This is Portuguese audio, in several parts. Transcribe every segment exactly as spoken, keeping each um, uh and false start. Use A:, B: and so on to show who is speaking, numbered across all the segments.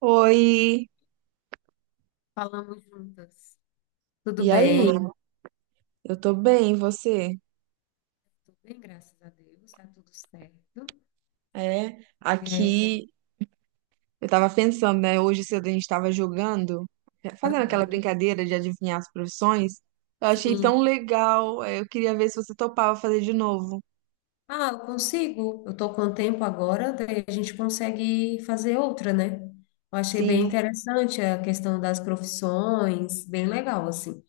A: Oi,
B: Falamos juntas. Tudo
A: e aí?
B: bem?
A: Eu tô bem, e você?
B: Tudo bem, graças a Deus, está tudo certo.
A: É,
B: É,
A: aqui eu tava pensando, né? Hoje cedo a gente tava jogando, fazendo aquela
B: aham,
A: brincadeira de adivinhar as profissões. Eu achei tão
B: sim.
A: legal. é, Eu queria ver se você topava fazer de novo.
B: Ah, eu consigo. Eu tô com tempo agora, daí a gente consegue fazer outra, né? Eu achei bem
A: Sim,
B: interessante a questão das profissões, bem legal, assim.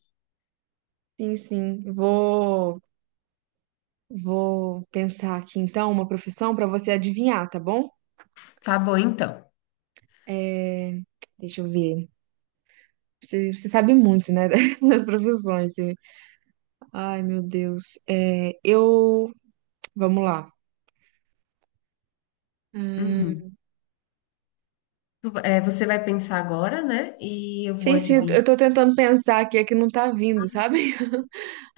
A: sim, sim. Vou, vou pensar aqui então uma profissão pra você adivinhar, tá bom?
B: Tá bom, então.
A: É, Deixa eu ver. Você, você sabe muito, né? Das profissões. Você- Ai, meu Deus. É, eu. Vamos lá. Hum,
B: Uhum. Tu- é, você vai pensar agora, né? E eu vou
A: Sim, sim, eu tô eu
B: adivinhar.
A: tô tentando pensar aqui, é que não tá vindo, sabe?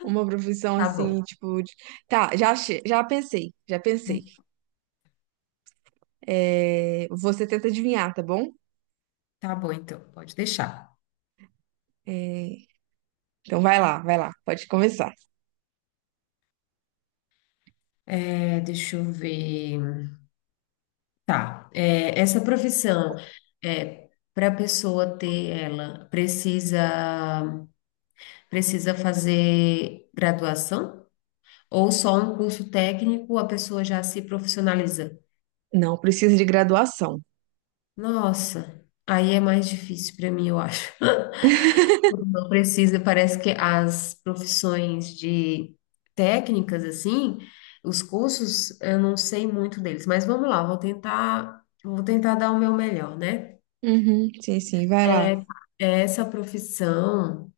A: Uma profissão
B: Tá bom.
A: assim, tipo. de- Tá, já, achei- já pensei, já pensei. É, Você tenta adivinhar, tá bom?
B: Tá bom, então, pode deixar.
A: É, Então vai lá, vai lá, pode começar.
B: É, deixa eu ver. Tá, é, essa profissão, é, para a pessoa ter ela, precisa, precisa fazer graduação? Ou só um curso técnico a pessoa já se profissionaliza?
A: Não, precisa de graduação.
B: Nossa, aí é mais difícil para mim, eu acho. Não precisa, parece que as profissões de técnicas, assim, os cursos, eu não sei muito deles, mas vamos lá, vou tentar, vou tentar dar o meu melhor, né?
A: Uhum, sim, sim, vai lá.
B: É, essa profissão,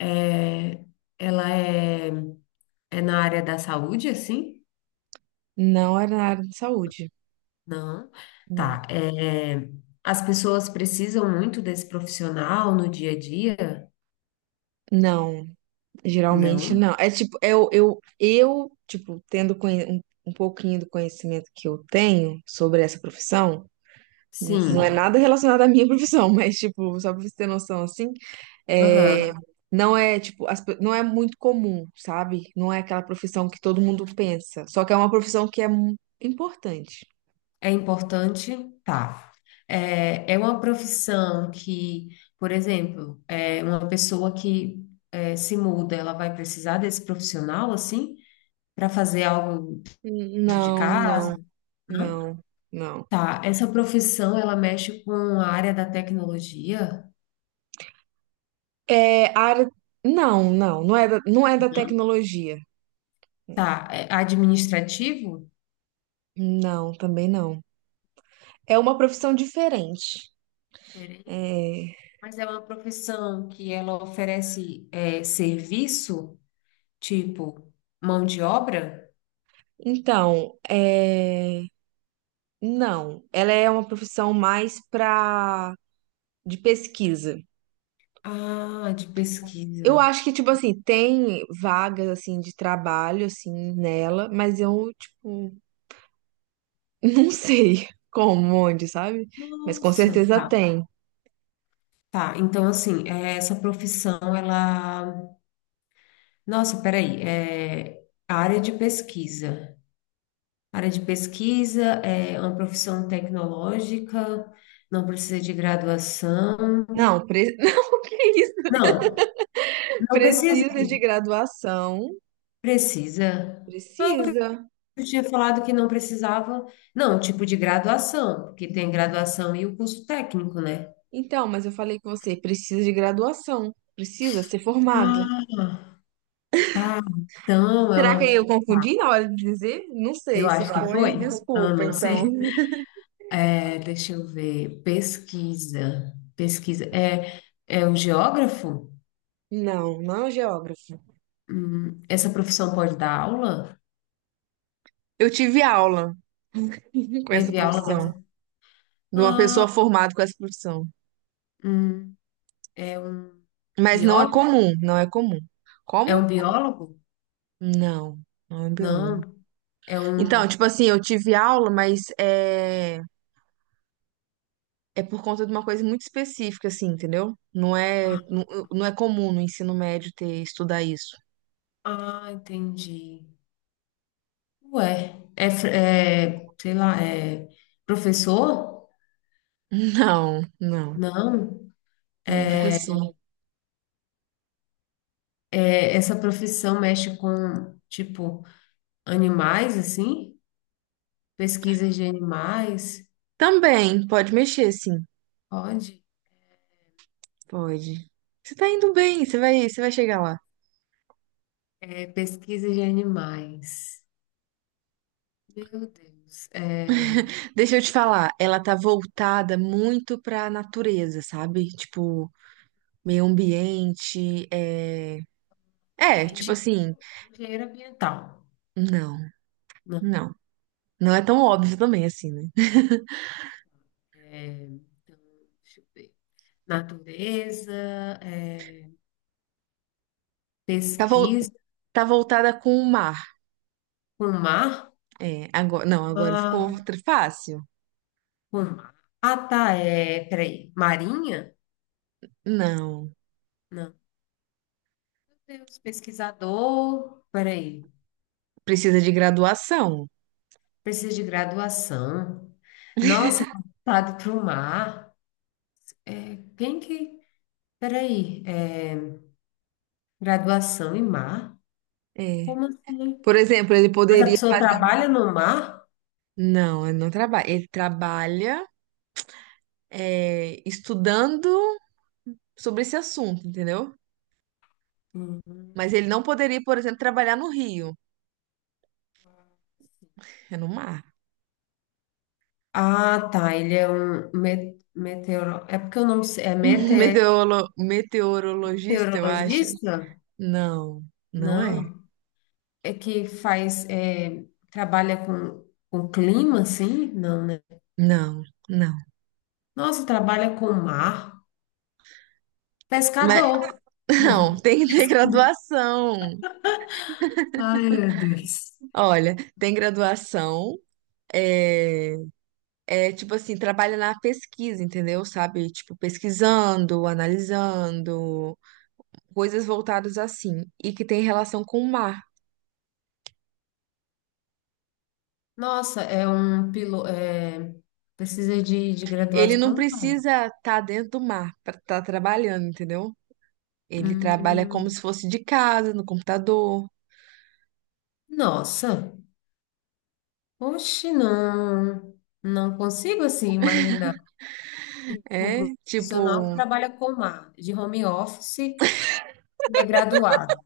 B: é, ela é, é na área da saúde, assim?
A: Não é na área de saúde.
B: Não.
A: Não.
B: Tá. É, as pessoas precisam muito desse profissional no dia a dia?
A: Não, geralmente
B: Não.
A: não. É tipo, eu, eu, eu tipo, tendo conhe- um, um pouquinho do conhecimento que eu tenho sobre essa profissão. N- Não é
B: Sim.
A: nada relacionado à minha profissão, mas, tipo, só pra você ter noção, assim, é,
B: Aham.
A: não é, tipo, as pe- não é muito comum, sabe? Não é aquela profissão que todo mundo pensa. Só que é uma profissão que é mu- importante.
B: É importante? Tá. É, é uma profissão que, por exemplo, é uma pessoa que é, se muda, ela vai precisar desse profissional, assim, para fazer algo
A: N-
B: dentro de
A: Não,
B: casa?
A: não,
B: Não?
A: não, não.
B: Tá, essa profissão ela mexe com a área da tecnologia?
A: É, a área... Não, não, não é da, não é da
B: Não?
A: tecnologia.
B: Tá, é administrativo?
A: Não, também não. É uma profissão diferente.
B: Peraí.
A: É,
B: Mas é uma profissão que ela oferece é, serviço, tipo mão de obra?
A: Então, é, não, ela é uma profissão mais para de pesquisa.
B: Ah, de pesquisa.
A: Eu acho que, tipo assim, tem vagas, assim, de trabalho, assim, nela, mas eu, tipo, não sei como, onde, sabe? Mas com
B: Nossa.
A: certeza
B: Tá,
A: tem.
B: tá. Então, assim, é, essa profissão, ela. Nossa, peraí. É, área de pesquisa. Área de pesquisa é uma profissão tecnológica, não precisa de graduação.
A: Não, pre... não, que isso?
B: Não, não precisa
A: Precisa de
B: de.
A: graduação.
B: Precisa.
A: Precisa.
B: Eu tinha falado que não precisava, não, tipo de graduação, porque tem graduação e o curso técnico, né?
A: Então, mas eu falei com você, precisa de graduação. Precisa ser formado.
B: Ah, tá. Então, é
A: Será que
B: uma.
A: eu confundi
B: Tá,
A: na hora de dizer? Não
B: eu
A: sei, se
B: acho que
A: foi,
B: foi. Ah,
A: desculpa,
B: não sei.
A: então.
B: É, deixa eu ver. Pesquisa. Pesquisa. É, é o geógrafo?
A: Não, não é um geógrafo.
B: Hum, essa profissão pode dar aula?
A: Eu tive aula com essa
B: Teve aula dessa.
A: profissão. De uma
B: Ah,
A: pessoa formada com essa profissão.
B: hum, é um
A: Mas não é
B: biólogo?
A: comum, não é comum.
B: É um
A: Como?
B: biólogo?
A: Não, não é
B: Não,
A: biólogo.
B: é
A: Então,
B: um.
A: tipo assim, eu tive aula, mas é, é por conta de uma coisa muito específica, assim, entendeu? Não é,
B: Ah,
A: não, não é comum no ensino médio ter estudar isso.
B: ah, entendi. Ué, é, fr- é, sei lá, é professor?
A: Não, não,
B: Não,
A: não é professor.
B: é, essa profissão mexe com, tipo, animais, assim? Pesquisas de animais?
A: Também, pode mexer, sim,
B: Pode?
A: pode. Você tá indo bem, você vai, você vai chegar lá.
B: É pesquisa de animais. Meu Deus. É,
A: Deixa eu te falar, ela tá voltada muito pra natureza, sabe? Tipo, meio ambiente, é...
B: é
A: É, tipo
B: engenheiro
A: assim,
B: engenheiro ambiental.
A: não,
B: Não.
A: não. Não é tão óbvio também, assim, né?
B: É, então, deixa eu ver. Natureza, é,
A: Tá, vol-
B: pesquisa
A: tá voltada com o mar.
B: com mar,
A: É, agora, não, agora ficou
B: mar,
A: tr- fácil.
B: com mar. Ah, tá, é, peraí, marinha?
A: Não,
B: Não, meu Deus, pesquisador, peraí,
A: precisa de graduação.
B: precisa de graduação. Nossa, tá voltado para o mar. É, quem que, peraí, é, graduação em mar?
A: É.
B: Como assim?
A: Por exemplo, ele
B: Mas a
A: poderia
B: pessoa
A: fazer um...
B: trabalha no mar?
A: Não, ele não trabalha. Ele trabalha, é, estudando sobre esse assunto, entendeu?
B: Hum.
A: Mas ele não poderia, por exemplo, trabalhar no Rio. É no mar.
B: Ah, tá. Ele é um me- meteoro. É porque eu não sei. É mete- é
A: Meteorolo- Meteorologista, eu acho.
B: meteorologista?
A: Não, não é.
B: Não. É que faz. É, trabalha com, com clima, assim? Não, né?
A: Não, não.
B: Nossa, trabalha com mar.
A: Mas
B: Pescador.
A: não,
B: Não.
A: tem que ter graduação.
B: Ai, meu Deus.
A: Olha, tem graduação. É, é tipo assim, trabalha na pesquisa, entendeu? Sabe? Tipo, pesquisando, analisando, coisas voltadas assim, e que tem relação com o mar.
B: Nossa, é um piloto. É, precisa de, de
A: Ele não
B: graduação, cara?
A: precisa estar dentro do mar para estar trabalhando, entendeu? Ele trabalha como
B: Hum,
A: se fosse de casa, no computador.
B: nossa. Oxe, não. Não consigo assim imaginar. Tipo, um
A: É,
B: profissional que
A: tipo,
B: trabalha com mar, de home office, e é graduado.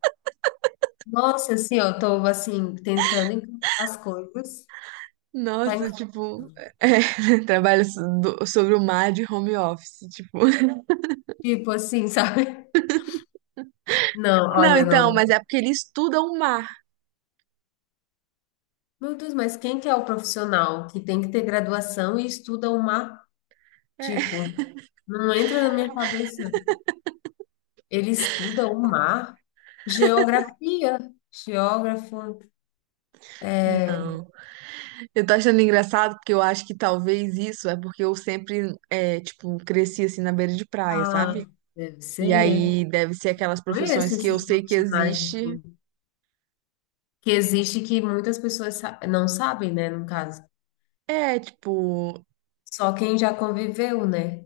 B: Nossa, assim, ó, eu tô, assim, tentando encaixar as coisas, tá,
A: Nossa,
B: enca-
A: tipo, é, trabalho so- do- sobre o mar de home office, tipo.
B: tipo, assim, sabe? Não,
A: Não,
B: olha,
A: então,
B: não.
A: mas é porque ele estuda o mar.
B: Meu Deus, mas quem que é o profissional que tem que ter graduação e estuda o mar?
A: É.
B: Tipo, não entra na minha cabeça. Ele estuda o mar, geografia, geógrafo. é,
A: Não. Eu tô achando engraçado porque eu acho que talvez isso é porque eu sempre, é, tipo, cresci assim na beira de praia, sabe?
B: Ah, deve
A: E
B: ser.
A: aí deve ser aquelas
B: Conheço
A: profissões que eu
B: esses
A: sei que
B: profissionais,
A: existe.
B: assim, que existe, que muitas pessoas sa- não sabem, né, no caso.
A: É, tipo.
B: Só quem já conviveu, né?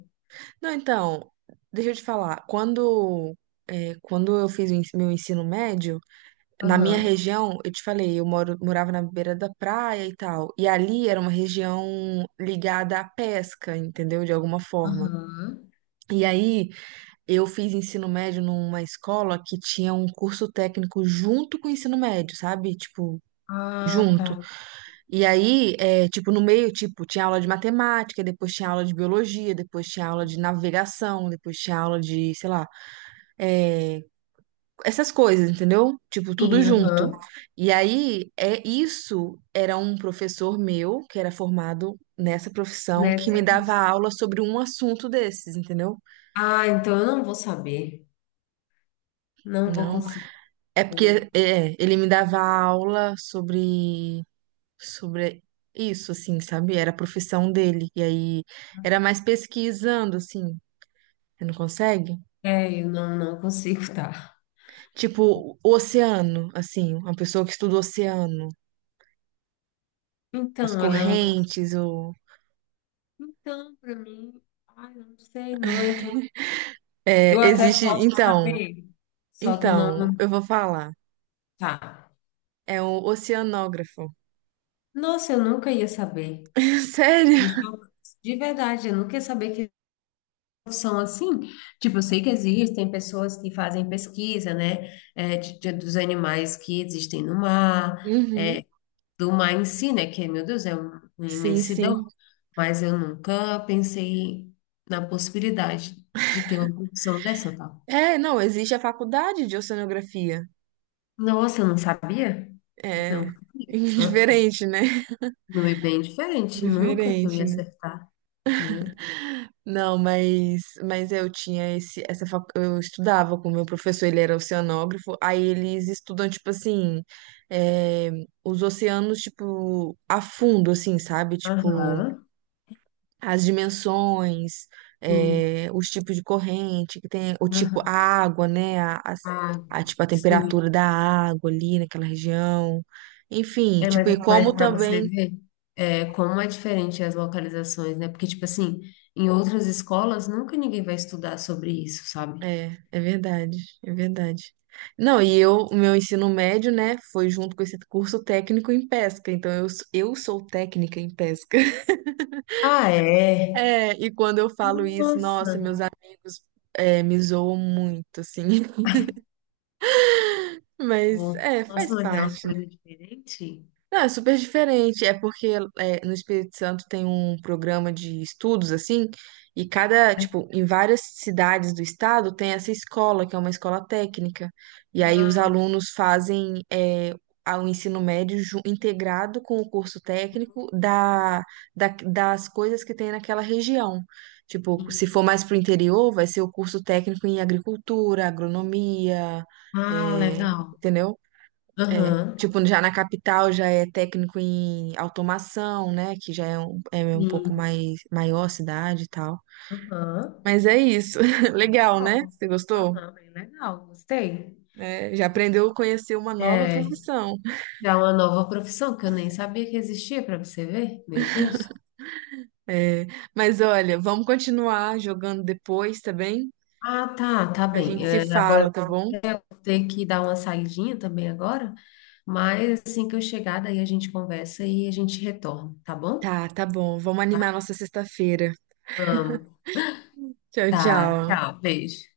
A: Não, então, deixa eu te falar. Quando, é, quando eu fiz o ens- meu ensino médio, na minha
B: Aham,
A: região, eu te falei, eu moro, morava na beira da praia e tal. E ali era uma região ligada à pesca, entendeu? De alguma forma.
B: aham.
A: E aí, eu fiz ensino médio numa escola que tinha um curso técnico junto com o ensino médio, sabe? Tipo,
B: Ah,
A: junto.
B: tá.
A: E aí, é, tipo, no meio, tipo, tinha aula de matemática, depois tinha aula de biologia, depois tinha aula de navegação, depois tinha aula de, sei lá, é, essas coisas, entendeu? Tipo, tudo
B: Sim,
A: junto.
B: aham.
A: E aí, é isso era um professor meu, que era formado nessa profissão, que me
B: Nessa
A: dava
B: pessoa.
A: aula sobre um assunto desses, entendeu?
B: Ah, então eu não vou saber. Não vou
A: Não.
B: conseguir.
A: É
B: Não.
A: porque é, ele me dava aula sobre sobre isso, assim, sabe? Era a profissão dele. E aí era mais pesquisando, assim. Você não consegue?
B: É, eu não, não, consigo, tá?
A: Tipo, o oceano, assim, uma pessoa que estuda o oceano, as
B: Então, ela é uma pessoa.
A: correntes, o
B: Então, para mim, ai, não sei, não entra. Eu
A: é,
B: até
A: existe,
B: posso
A: então,
B: saber, só que eu não.
A: então, eu vou falar.
B: Tá.
A: É um oceanógrafo.
B: Nossa, eu nunca ia saber.
A: Sério?
B: Me chocou. De verdade, eu nunca ia saber que profissão assim? Tipo, eu sei que existem pessoas que fazem pesquisa, né, é, de- de- dos animais que existem no mar,
A: Uhum.
B: é, do mar em si, né, que, meu Deus, é um- uma
A: Sim,
B: imensidão,
A: sim.
B: mas eu nunca pensei na possibilidade de ter uma profissão dessa, tá?
A: É, não, existe a faculdade de oceanografia.
B: Nossa, eu não sabia? Não,
A: É
B: sabia. Ah, ah.
A: diferente, né?
B: Não é bem diferente, nunca que eu
A: Diferente,
B: ia
A: né?
B: acertar. Meu Deus.
A: Não, mas, mas eu tinha esse, essa, fac- eu estudava com o meu professor, ele era oceanógrafo, aí eles estudam, tipo assim, é, os oceanos, tipo, a fundo, assim, sabe? Tipo,
B: Aham,
A: as dimensões,
B: sim,
A: eh, os tipos de corrente que tem, o tipo, a
B: aham.
A: água, né? A, as-
B: Ah,
A: a, tipo, a temperatura
B: sim,
A: da água ali naquela região. Enfim,
B: É,
A: tipo, e
B: mas, mas
A: como
B: para você
A: também.
B: ver é, como é diferente as localizações, né? Porque, tipo assim, em outras escolas nunca ninguém vai estudar sobre isso, sabe?
A: É, é verdade, é verdade. Não, e eu, o meu ensino médio, né, foi junto com esse curso técnico em pesca, então eu, s- eu sou técnica em pesca.
B: Ah, é?
A: É, e quando eu falo isso, nossa,
B: Nossa!
A: meus amigos, é, me zoam muito, assim. Mas,
B: Ó,
A: é,
B: nossa,
A: faz
B: mas é uma
A: parte.
B: coisa diferente?
A: Não, é super diferente. É porque é, no Espírito Santo tem um programa de estudos, assim, e cada, tipo, em várias cidades do estado tem essa escola, que é uma escola técnica. E aí os
B: Ah,
A: alunos fazem é, a- o ensino médio ju- integrado com o curso técnico
B: nossa,
A: da, da- das coisas que tem naquela região. Tipo, se
B: sim.
A: for mais pro interior, vai ser o curso técnico em agricultura, agronomia,
B: Ah,
A: é,
B: legal.
A: entendeu? É,
B: Aham,
A: tipo, já na capital já é técnico em automação, né? Que já é um, é um pouco
B: sim.
A: mais maior a cidade e tal.
B: Aham.
A: Mas é isso.
B: Ah,
A: Legal, né?
B: legal.
A: Você gostou?
B: Aham, bem legal, gostei.
A: É, já aprendeu a conhecer uma nova
B: É,
A: profissão.
B: já é uma nova profissão que eu nem sabia que existia, para você ver. Meu Deus.
A: É, mas olha, vamos continuar jogando depois, tá bem?
B: Ah, tá, tá
A: A
B: bem.
A: gente se
B: É,
A: fala,
B: agora
A: tá bom?
B: eu vou ter que dar uma saidinha também agora, mas assim que eu chegar, daí a gente conversa e a gente retorna, tá bom?
A: Tá, tá bom. Vamos animar
B: Tá?
A: nossa sexta-feira.
B: Amo.
A: Tchau,
B: Tá,
A: tchau.
B: tchau, beijo.